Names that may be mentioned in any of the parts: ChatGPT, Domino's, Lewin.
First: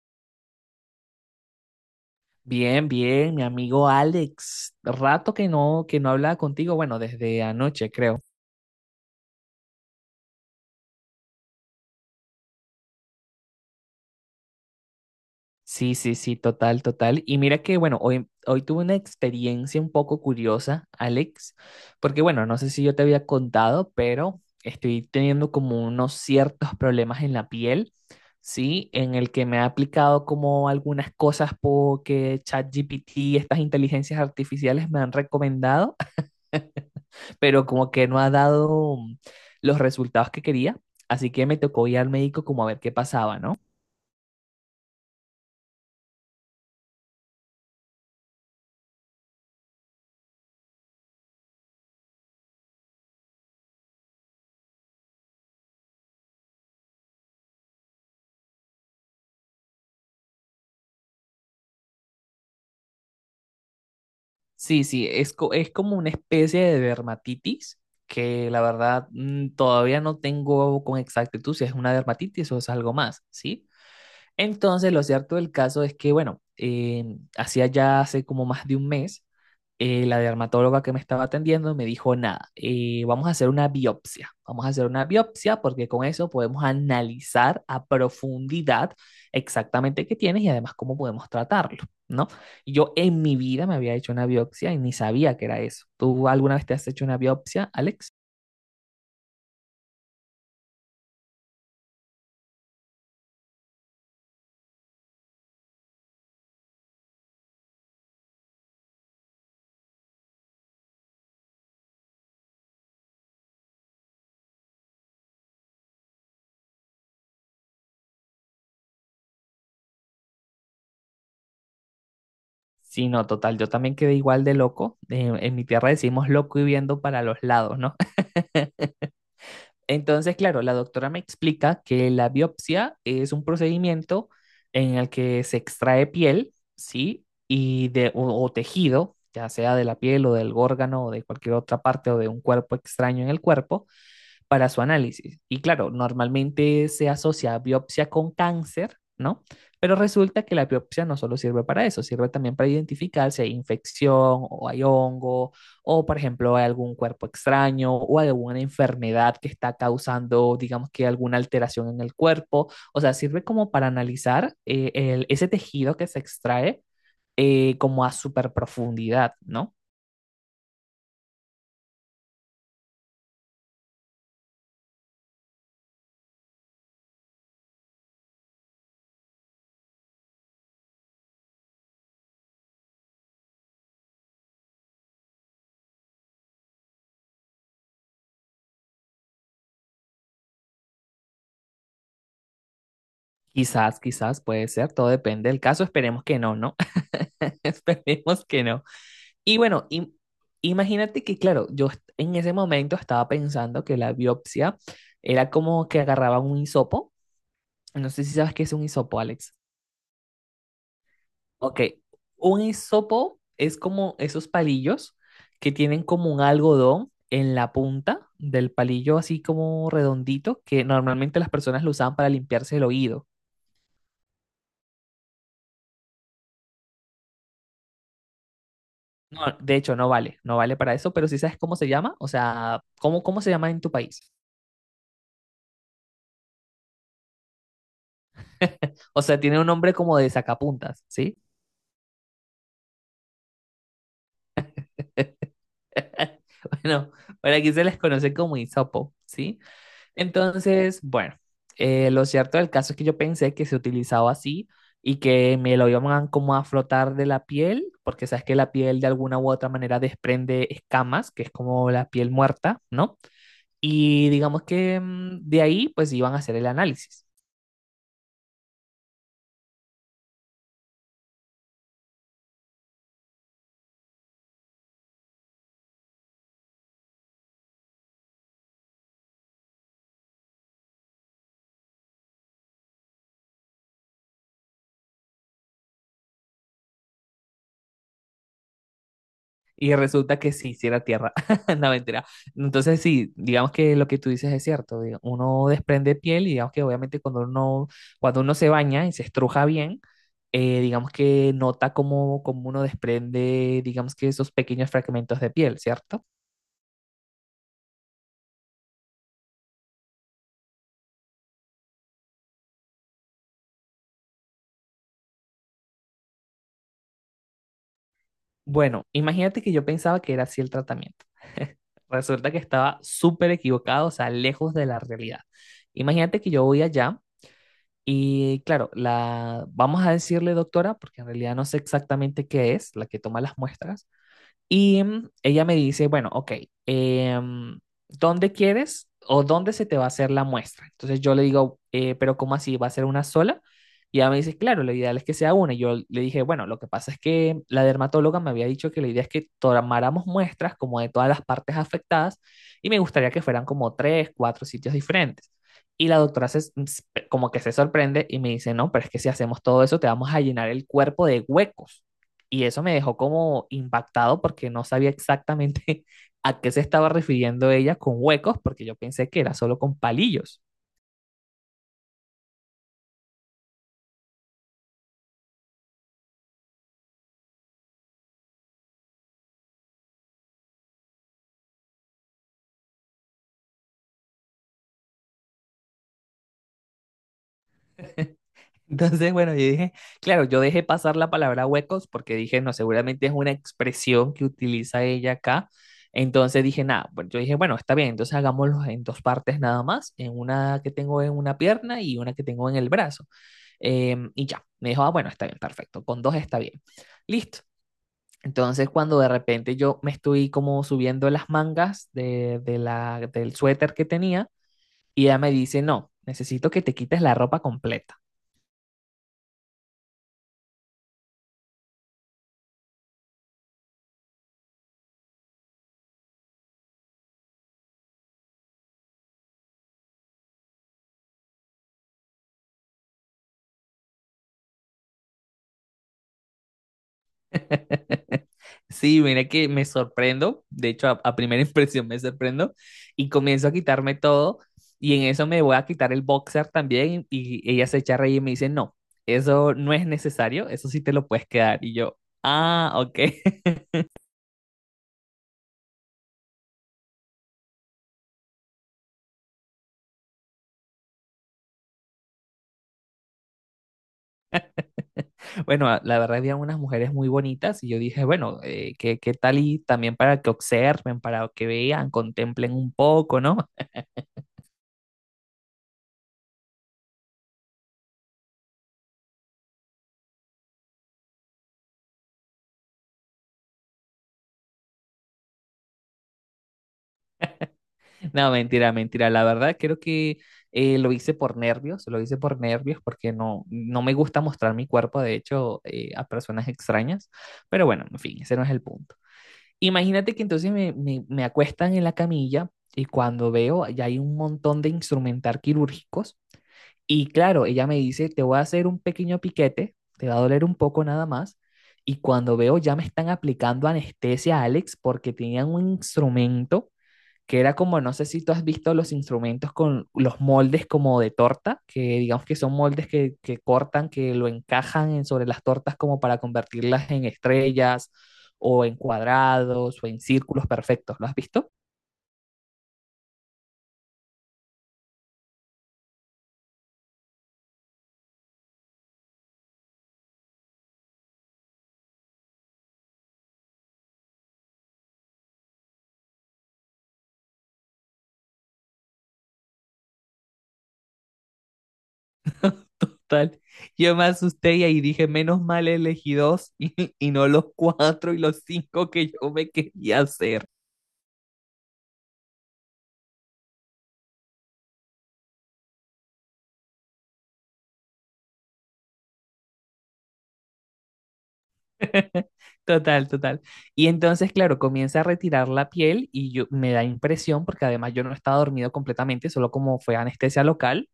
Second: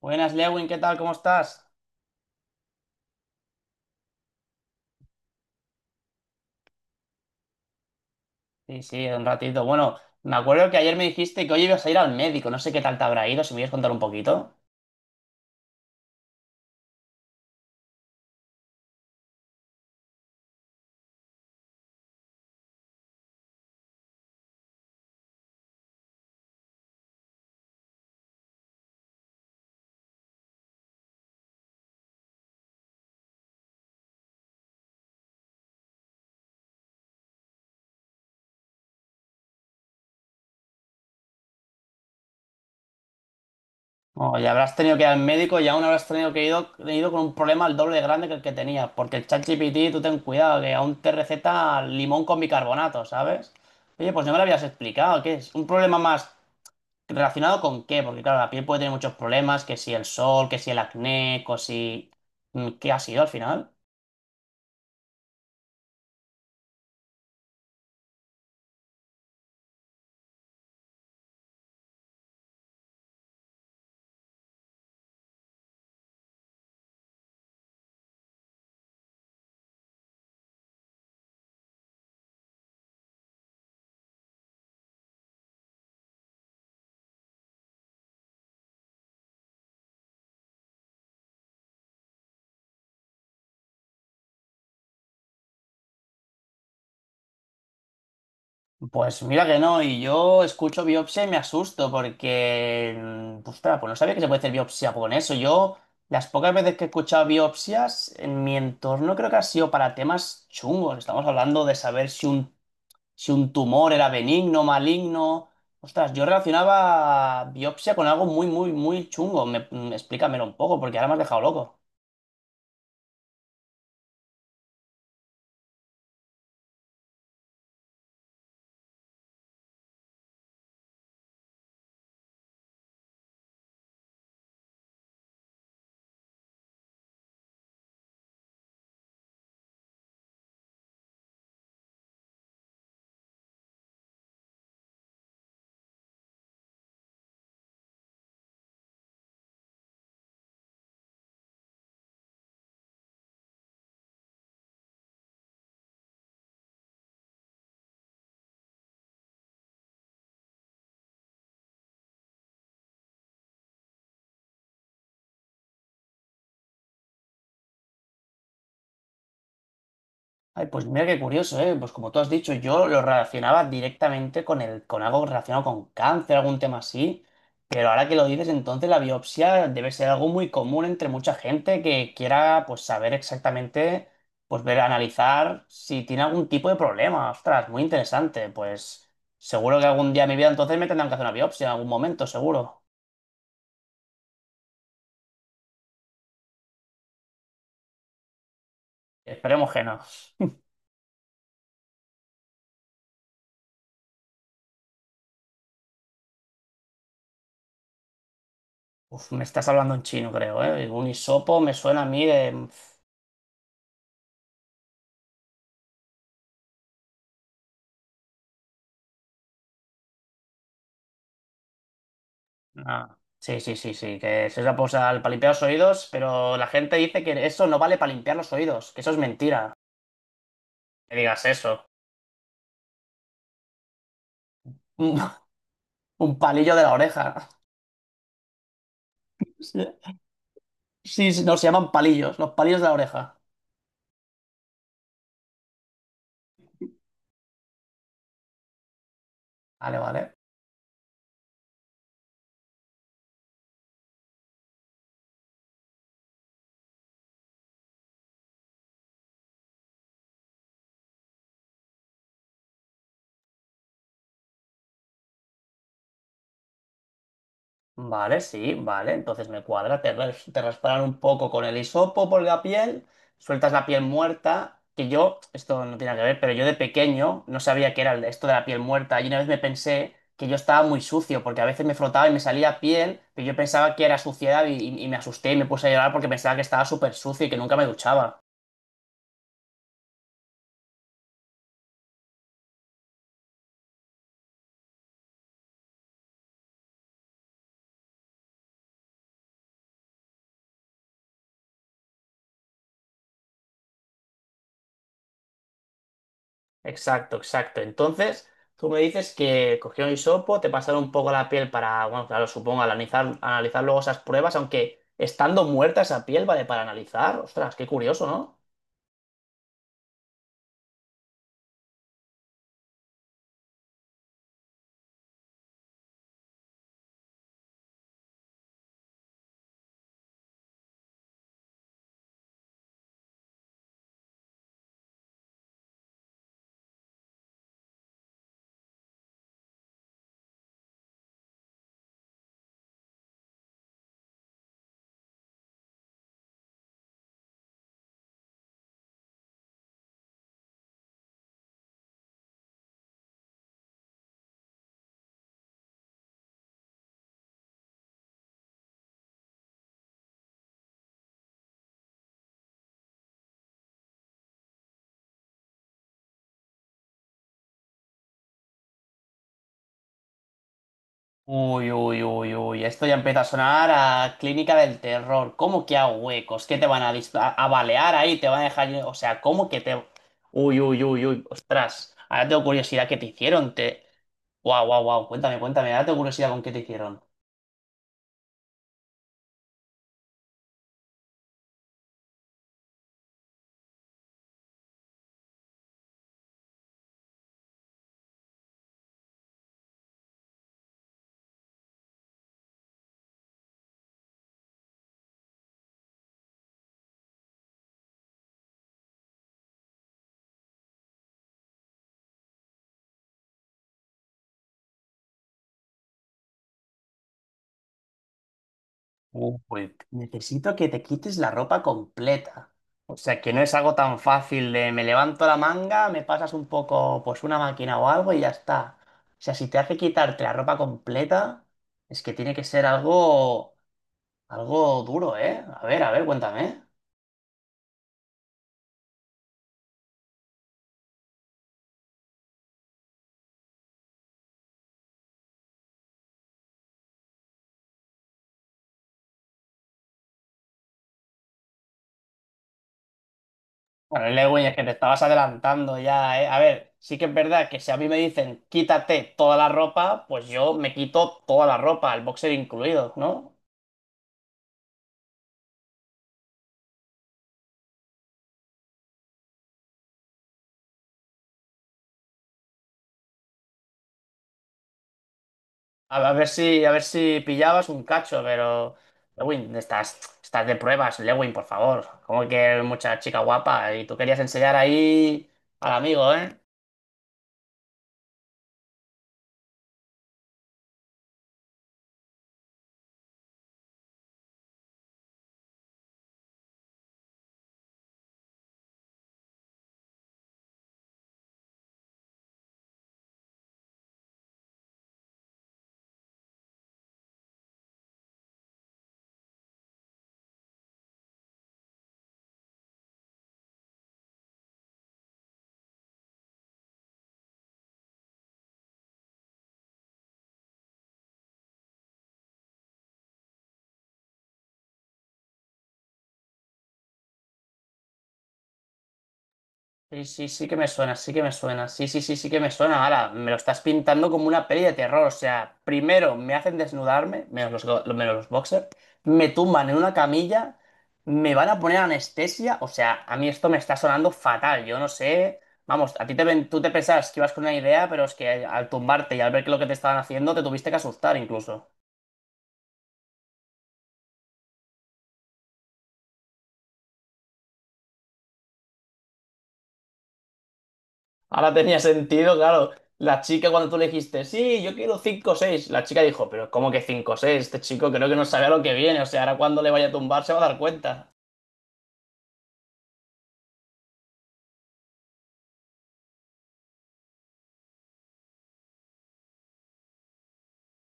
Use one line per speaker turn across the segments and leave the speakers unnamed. Buenas, Lewin, ¿qué tal? ¿Cómo estás?
Bien, bien, mi amigo Alex. Rato que no hablaba contigo, bueno, desde anoche, creo.
Sí, sí, un ratito. Bueno, me acuerdo que ayer me dijiste que hoy ibas a ir al médico. No sé qué tal te habrá ido, si me quieres contar un poquito.
Sí, sí, sí, total, total. Y mira que, bueno, hoy tuve una experiencia un poco curiosa, Alex, porque, bueno, no sé si yo te había contado, pero estoy teniendo como unos ciertos problemas en la piel, ¿sí? En el que me ha aplicado como algunas cosas porque ChatGPT, estas inteligencias artificiales me han recomendado. Pero como que no ha dado los resultados que quería, así que me tocó ir al médico como a ver qué pasaba, ¿no?
O ya habrás tenido que ir al médico y aún habrás tenido que ido con un problema al doble de grande que el que tenías. Porque el ChatGPT, tú ten cuidado, que aún te receta limón con bicarbonato, ¿sabes? Oye, pues no me lo habías explicado. ¿Qué es? ¿Un problema más relacionado con qué? Porque claro, la piel puede tener muchos problemas, que si el sol, que si el acné, que si¿qué ha sido al final?
Sí, sí, es como una especie de dermatitis que la verdad todavía no tengo con exactitud si es una dermatitis o es algo más, ¿sí? Entonces, lo cierto del caso es que, bueno, hacía ya hace como más de un mes la dermatóloga que me estaba atendiendo me dijo, nada, vamos a hacer una biopsia, vamos a hacer una biopsia porque con eso podemos analizar a profundidad exactamente qué tienes y además cómo podemos tratarlo, ¿no? Y yo en mi vida me había hecho una biopsia y ni sabía que era eso. ¿Tú alguna vez te has hecho una biopsia, Alex?
Pues mira que no, y yo escucho biopsia y me asusto porque, ostras, pues no sabía que se puede hacer biopsia con eso. Yo, las pocas veces que he escuchado biopsias en mi entorno creo que ha sido para temas chungos. Estamos hablando de saber si si un tumor era benigno, maligno. Ostras, yo relacionaba biopsia con algo muy, muy, muy chungo. Explícamelo un poco porque ahora me has dejado loco.
Sí, no, total, yo también quedé igual de loco. En mi tierra decimos loco y viendo para los lados, ¿no? Entonces, claro, la doctora me explica que la biopsia es un procedimiento en el que se extrae piel, ¿sí? Y de, o tejido, ya sea de la piel o del órgano o de cualquier otra parte o de un cuerpo extraño en el cuerpo, para su análisis. Y claro, normalmente se asocia a biopsia con cáncer, ¿no? Pero resulta que la biopsia no solo sirve para eso, sirve también para identificar si hay infección o hay hongo o, por ejemplo, hay algún cuerpo extraño o alguna enfermedad que está causando, digamos que alguna alteración en el cuerpo. O sea, sirve como para analizar ese tejido que se extrae como a super profundidad, ¿no?
Ay, pues mira qué curioso, ¿eh? Pues como tú has dicho, yo lo relacionaba directamente con con algo relacionado con cáncer, algún tema así. Pero ahora que lo dices, entonces la biopsia debe ser algo muy común entre mucha gente que quiera, pues, saber exactamente, pues, ver, analizar si tiene algún tipo de problema. Ostras, muy interesante. Pues seguro que algún día en mi vida entonces me tendrán que hacer una biopsia en algún momento, seguro.
Quizás, quizás puede ser, todo depende del caso, esperemos que no, ¿no? Esperemos que no. Y
Esperemos que
bueno,
no.
imagínate que, claro, en ese momento estaba pensando que la biopsia era como que agarraba un hisopo. No sé si sabes qué es un hisopo,
Uf, me
Alex.
estás hablando en chino, creo, ¿eh? Un hisopo me
Ok,
suena a mí
un
de...
hisopo es como esos palillos que tienen como un algodón en la punta del palillo, así como redondito, que normalmente las personas lo usaban para limpiarse el
Ah,
oído.
sí, sí, sí, sí, que se usa pues, para limpiar los oídos, pero la gente dice que eso no vale para limpiar los oídos, que eso es
No,
mentira.
de hecho, no vale, no vale para eso,
Que
pero si
digas
sabes
eso.
cómo se llama, o sea, ¿cómo se llama en tu país?
Un, un palillo de la oreja.
O sea, tiene un nombre como de sacapuntas,
Sí, sí,
¿sí?
sí, no, se llaman palillos, los palillos de la oreja.
Bueno, por aquí se les conoce como hisopo, ¿sí?
Vale, vale.
Entonces, bueno, lo cierto del caso es que yo pensé que se utilizaba así y que me lo iban como a flotar de la piel, porque sabes que la piel de alguna u otra manera desprende escamas, que es como la piel muerta, ¿no? Y digamos que de ahí pues iban a hacer el análisis.
Vale, sí, vale. Entonces me cuadra. Te rasparan un poco con el hisopo por la piel, sueltas la piel muerta. Que yo, esto no tiene nada que ver, pero yo de pequeño no sabía qué era esto de la piel muerta. Y una vez me pensé que yo estaba muy sucio, porque a veces me frotaba y me salía piel, pero yo pensaba que era suciedad y, y me asusté y me puse a llorar porque pensaba que estaba súper sucio y que nunca me duchaba.
Y resulta que sí, sí era tierra, no mentira. Entonces sí, digamos que lo que tú dices es cierto, uno desprende piel y digamos que obviamente cuando uno se baña y se estruja bien, digamos que nota cómo uno desprende, digamos que esos pequeños fragmentos de piel, ¿cierto?
Exacto, exacto. Entonces, tú me dices que cogió un hisopo, te pasaron un poco la piel para, bueno, claro, supongo, analizar, analizar luego esas pruebas, aunque estando muerta esa piel, ¿vale? Para analizar. Ostras, qué curioso, ¿no?
Bueno, imagínate que yo pensaba que era así el tratamiento. Resulta que estaba súper equivocado, o sea, lejos de la realidad. Imagínate que yo voy allá y, claro, la vamos a decirle doctora, porque en realidad no sé exactamente qué es, la que toma las muestras, y ella me dice, bueno, ok, em, ¿dónde quieres o dónde se te va a hacer la muestra? Entonces yo le digo, pero ¿cómo así? ¿Va a ser una sola?" Y ella me dice, claro, lo ideal es que sea una. Y yo le dije, bueno, lo que pasa es que la dermatóloga me había dicho que la idea es que tomáramos muestras como de todas las partes afectadas y me gustaría que fueran como tres, cuatro sitios diferentes. Y la doctora como que se sorprende y me dice, no, pero es que si hacemos todo eso, te vamos a llenar el cuerpo de huecos. Y eso me dejó como impactado porque no sabía exactamente a qué se estaba refiriendo ella con huecos, porque yo pensé que era solo con palillos.
Uy, uy, uy, uy, esto ya empieza a sonar a clínica del terror. ¿Cómo que a huecos? ¿Qué te van a, a balear ahí? ¿Te van a dejar...? O sea, ¿cómo que te...? Uy, uy, uy, uy, ostras. Ahora tengo curiosidad, ¿qué te hicieron? Te... Guau, guau, guau, cuéntame, cuéntame, ahora tengo curiosidad con qué te hicieron.
Entonces, bueno, yo dije, claro, yo dejé pasar la palabra huecos porque dije, no, seguramente es una expresión que utiliza ella acá. Entonces dije, nada, pues yo dije, bueno, está bien, entonces hagámoslo en dos partes nada más, en una que tengo en una pierna y una que tengo en el brazo. Y ya, me dijo, ah, bueno, está bien, perfecto, con dos está bien. Listo. Entonces, cuando de repente yo me estoy como subiendo las mangas del suéter que tenía, y ella me dice, no, necesito que te quites la ropa completa.
Pues necesito que te quites la ropa completa. O sea, que no es algo tan fácil de me levanto la manga, me pasas un poco, pues una máquina o algo y ya está. O sea, si te hace quitarte la ropa completa, es que tiene que ser algo, algo duro, ¿eh? A ver, cuéntame.
Sí, mira que me sorprendo, de hecho a primera impresión me sorprendo y comienzo a quitarme todo y en eso me voy a quitar el boxer también y, ella se echa a reír y me dice, no, eso no es necesario, eso sí te lo puedes quedar y yo, ah, ok.
Bueno, Lewin, es que te estabas adelantando ya, ¿eh? A ver, sí que es verdad que si a mí me dicen quítate toda la ropa, pues yo me quito toda la ropa, el boxer incluido, ¿no?
Bueno, la verdad había unas mujeres muy bonitas y yo dije, bueno, qué qué tal y también para que observen, para que vean, contemplen un poco, ¿no?
A ver si, a ver si pillabas un cacho, pero. Lewin, estás, estás de pruebas, Lewin, por favor. Como que mucha chica guapa. Y tú querías enseñar ahí al amigo, ¿eh?
No, mentira, mentira. La verdad creo que lo hice por nervios, lo hice por nervios porque no me gusta mostrar mi cuerpo, de hecho, a personas extrañas. Pero bueno, en fin, ese no es el punto. Imagínate que entonces me acuestan en la camilla y cuando veo, ya hay un montón de instrumental quirúrgicos. Y claro, ella me dice, te voy a hacer un pequeño piquete, te va a doler un poco nada más. Y cuando veo, ya me están aplicando anestesia, Alex, porque tenían un instrumento que era como, no sé si tú has visto los instrumentos con los moldes como de torta, que digamos que son moldes que cortan, que lo encajan sobre las tortas como para convertirlas en estrellas o en cuadrados o en
Sí, sí,
círculos
sí que me suena,
perfectos. ¿Lo
sí
has
que me
visto?
suena, sí, sí, sí, sí que me suena, ahora me lo estás pintando como una peli de terror, o sea, primero me hacen desnudarme, menos los, menos los boxers, me tumban en una camilla, me van a poner anestesia, o sea, a mí esto me está sonando fatal, yo no sé, vamos, a ti te, tú te pensabas que ibas con una idea, pero es que al tumbarte y al ver que lo que te estaban haciendo, te tuviste que asustar incluso.
Total. Yo me asusté y ahí dije, menos mal elegí dos y no los cuatro y los cinco que yo me quería hacer.
Ahora tenía sentido, claro. La chica cuando tú le dijiste, sí, yo quiero 5 o 6, la chica dijo, pero ¿cómo que 5 o 6? Este chico creo que no sabe a lo que viene, o sea, ahora cuando le vaya a tumbar se va a dar cuenta.
Total, total. Y entonces, claro, comienza a retirar la piel y yo me da impresión porque además yo no estaba dormido completamente, solo como fue anestesia local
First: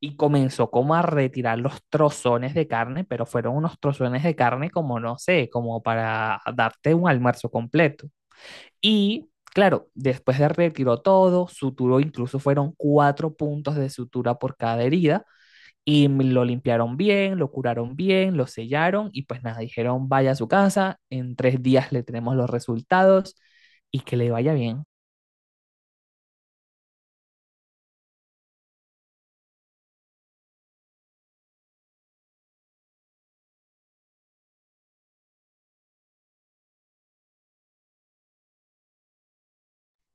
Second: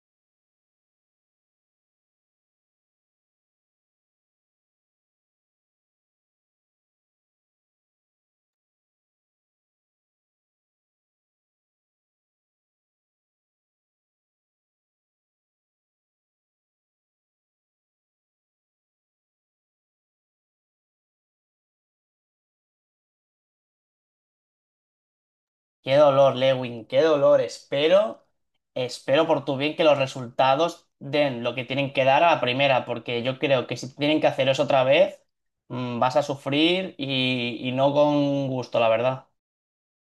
y comenzó como a retirar los trozones de carne, pero fueron unos trozones de carne como no sé, como para darte un almuerzo completo. Y claro, después de retiró todo, suturó, incluso fueron cuatro puntos de sutura por cada herida. Y lo limpiaron bien, lo curaron bien, lo sellaron y pues nada, dijeron vaya a su casa, en 3 días le tenemos los resultados y que le vaya bien.
Qué dolor, Lewin, qué dolor. Espero, espero por tu bien que los resultados den lo que tienen que dar a la primera, porque yo creo que si tienen que hacer eso otra vez, vas a sufrir y, no con gusto, la verdad.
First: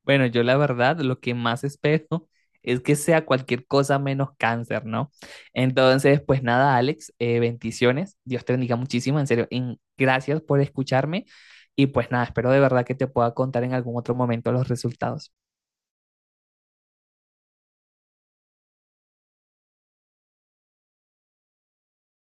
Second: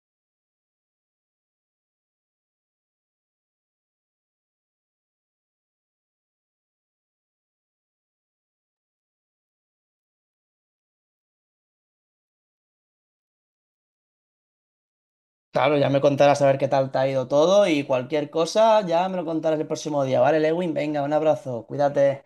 Bueno, yo la verdad lo que más espero es que sea cualquier cosa menos cáncer, ¿no? Entonces, pues nada, Alex, bendiciones. Dios te bendiga muchísimo, en serio. Gracias por escucharme y pues nada, espero de verdad que te pueda contar en algún otro momento los resultados.
Claro, ya me contarás a ver qué tal te ha ido todo y cualquier cosa, ya me lo contarás el próximo día, ¿vale, Lewin? Venga, un abrazo, cuídate.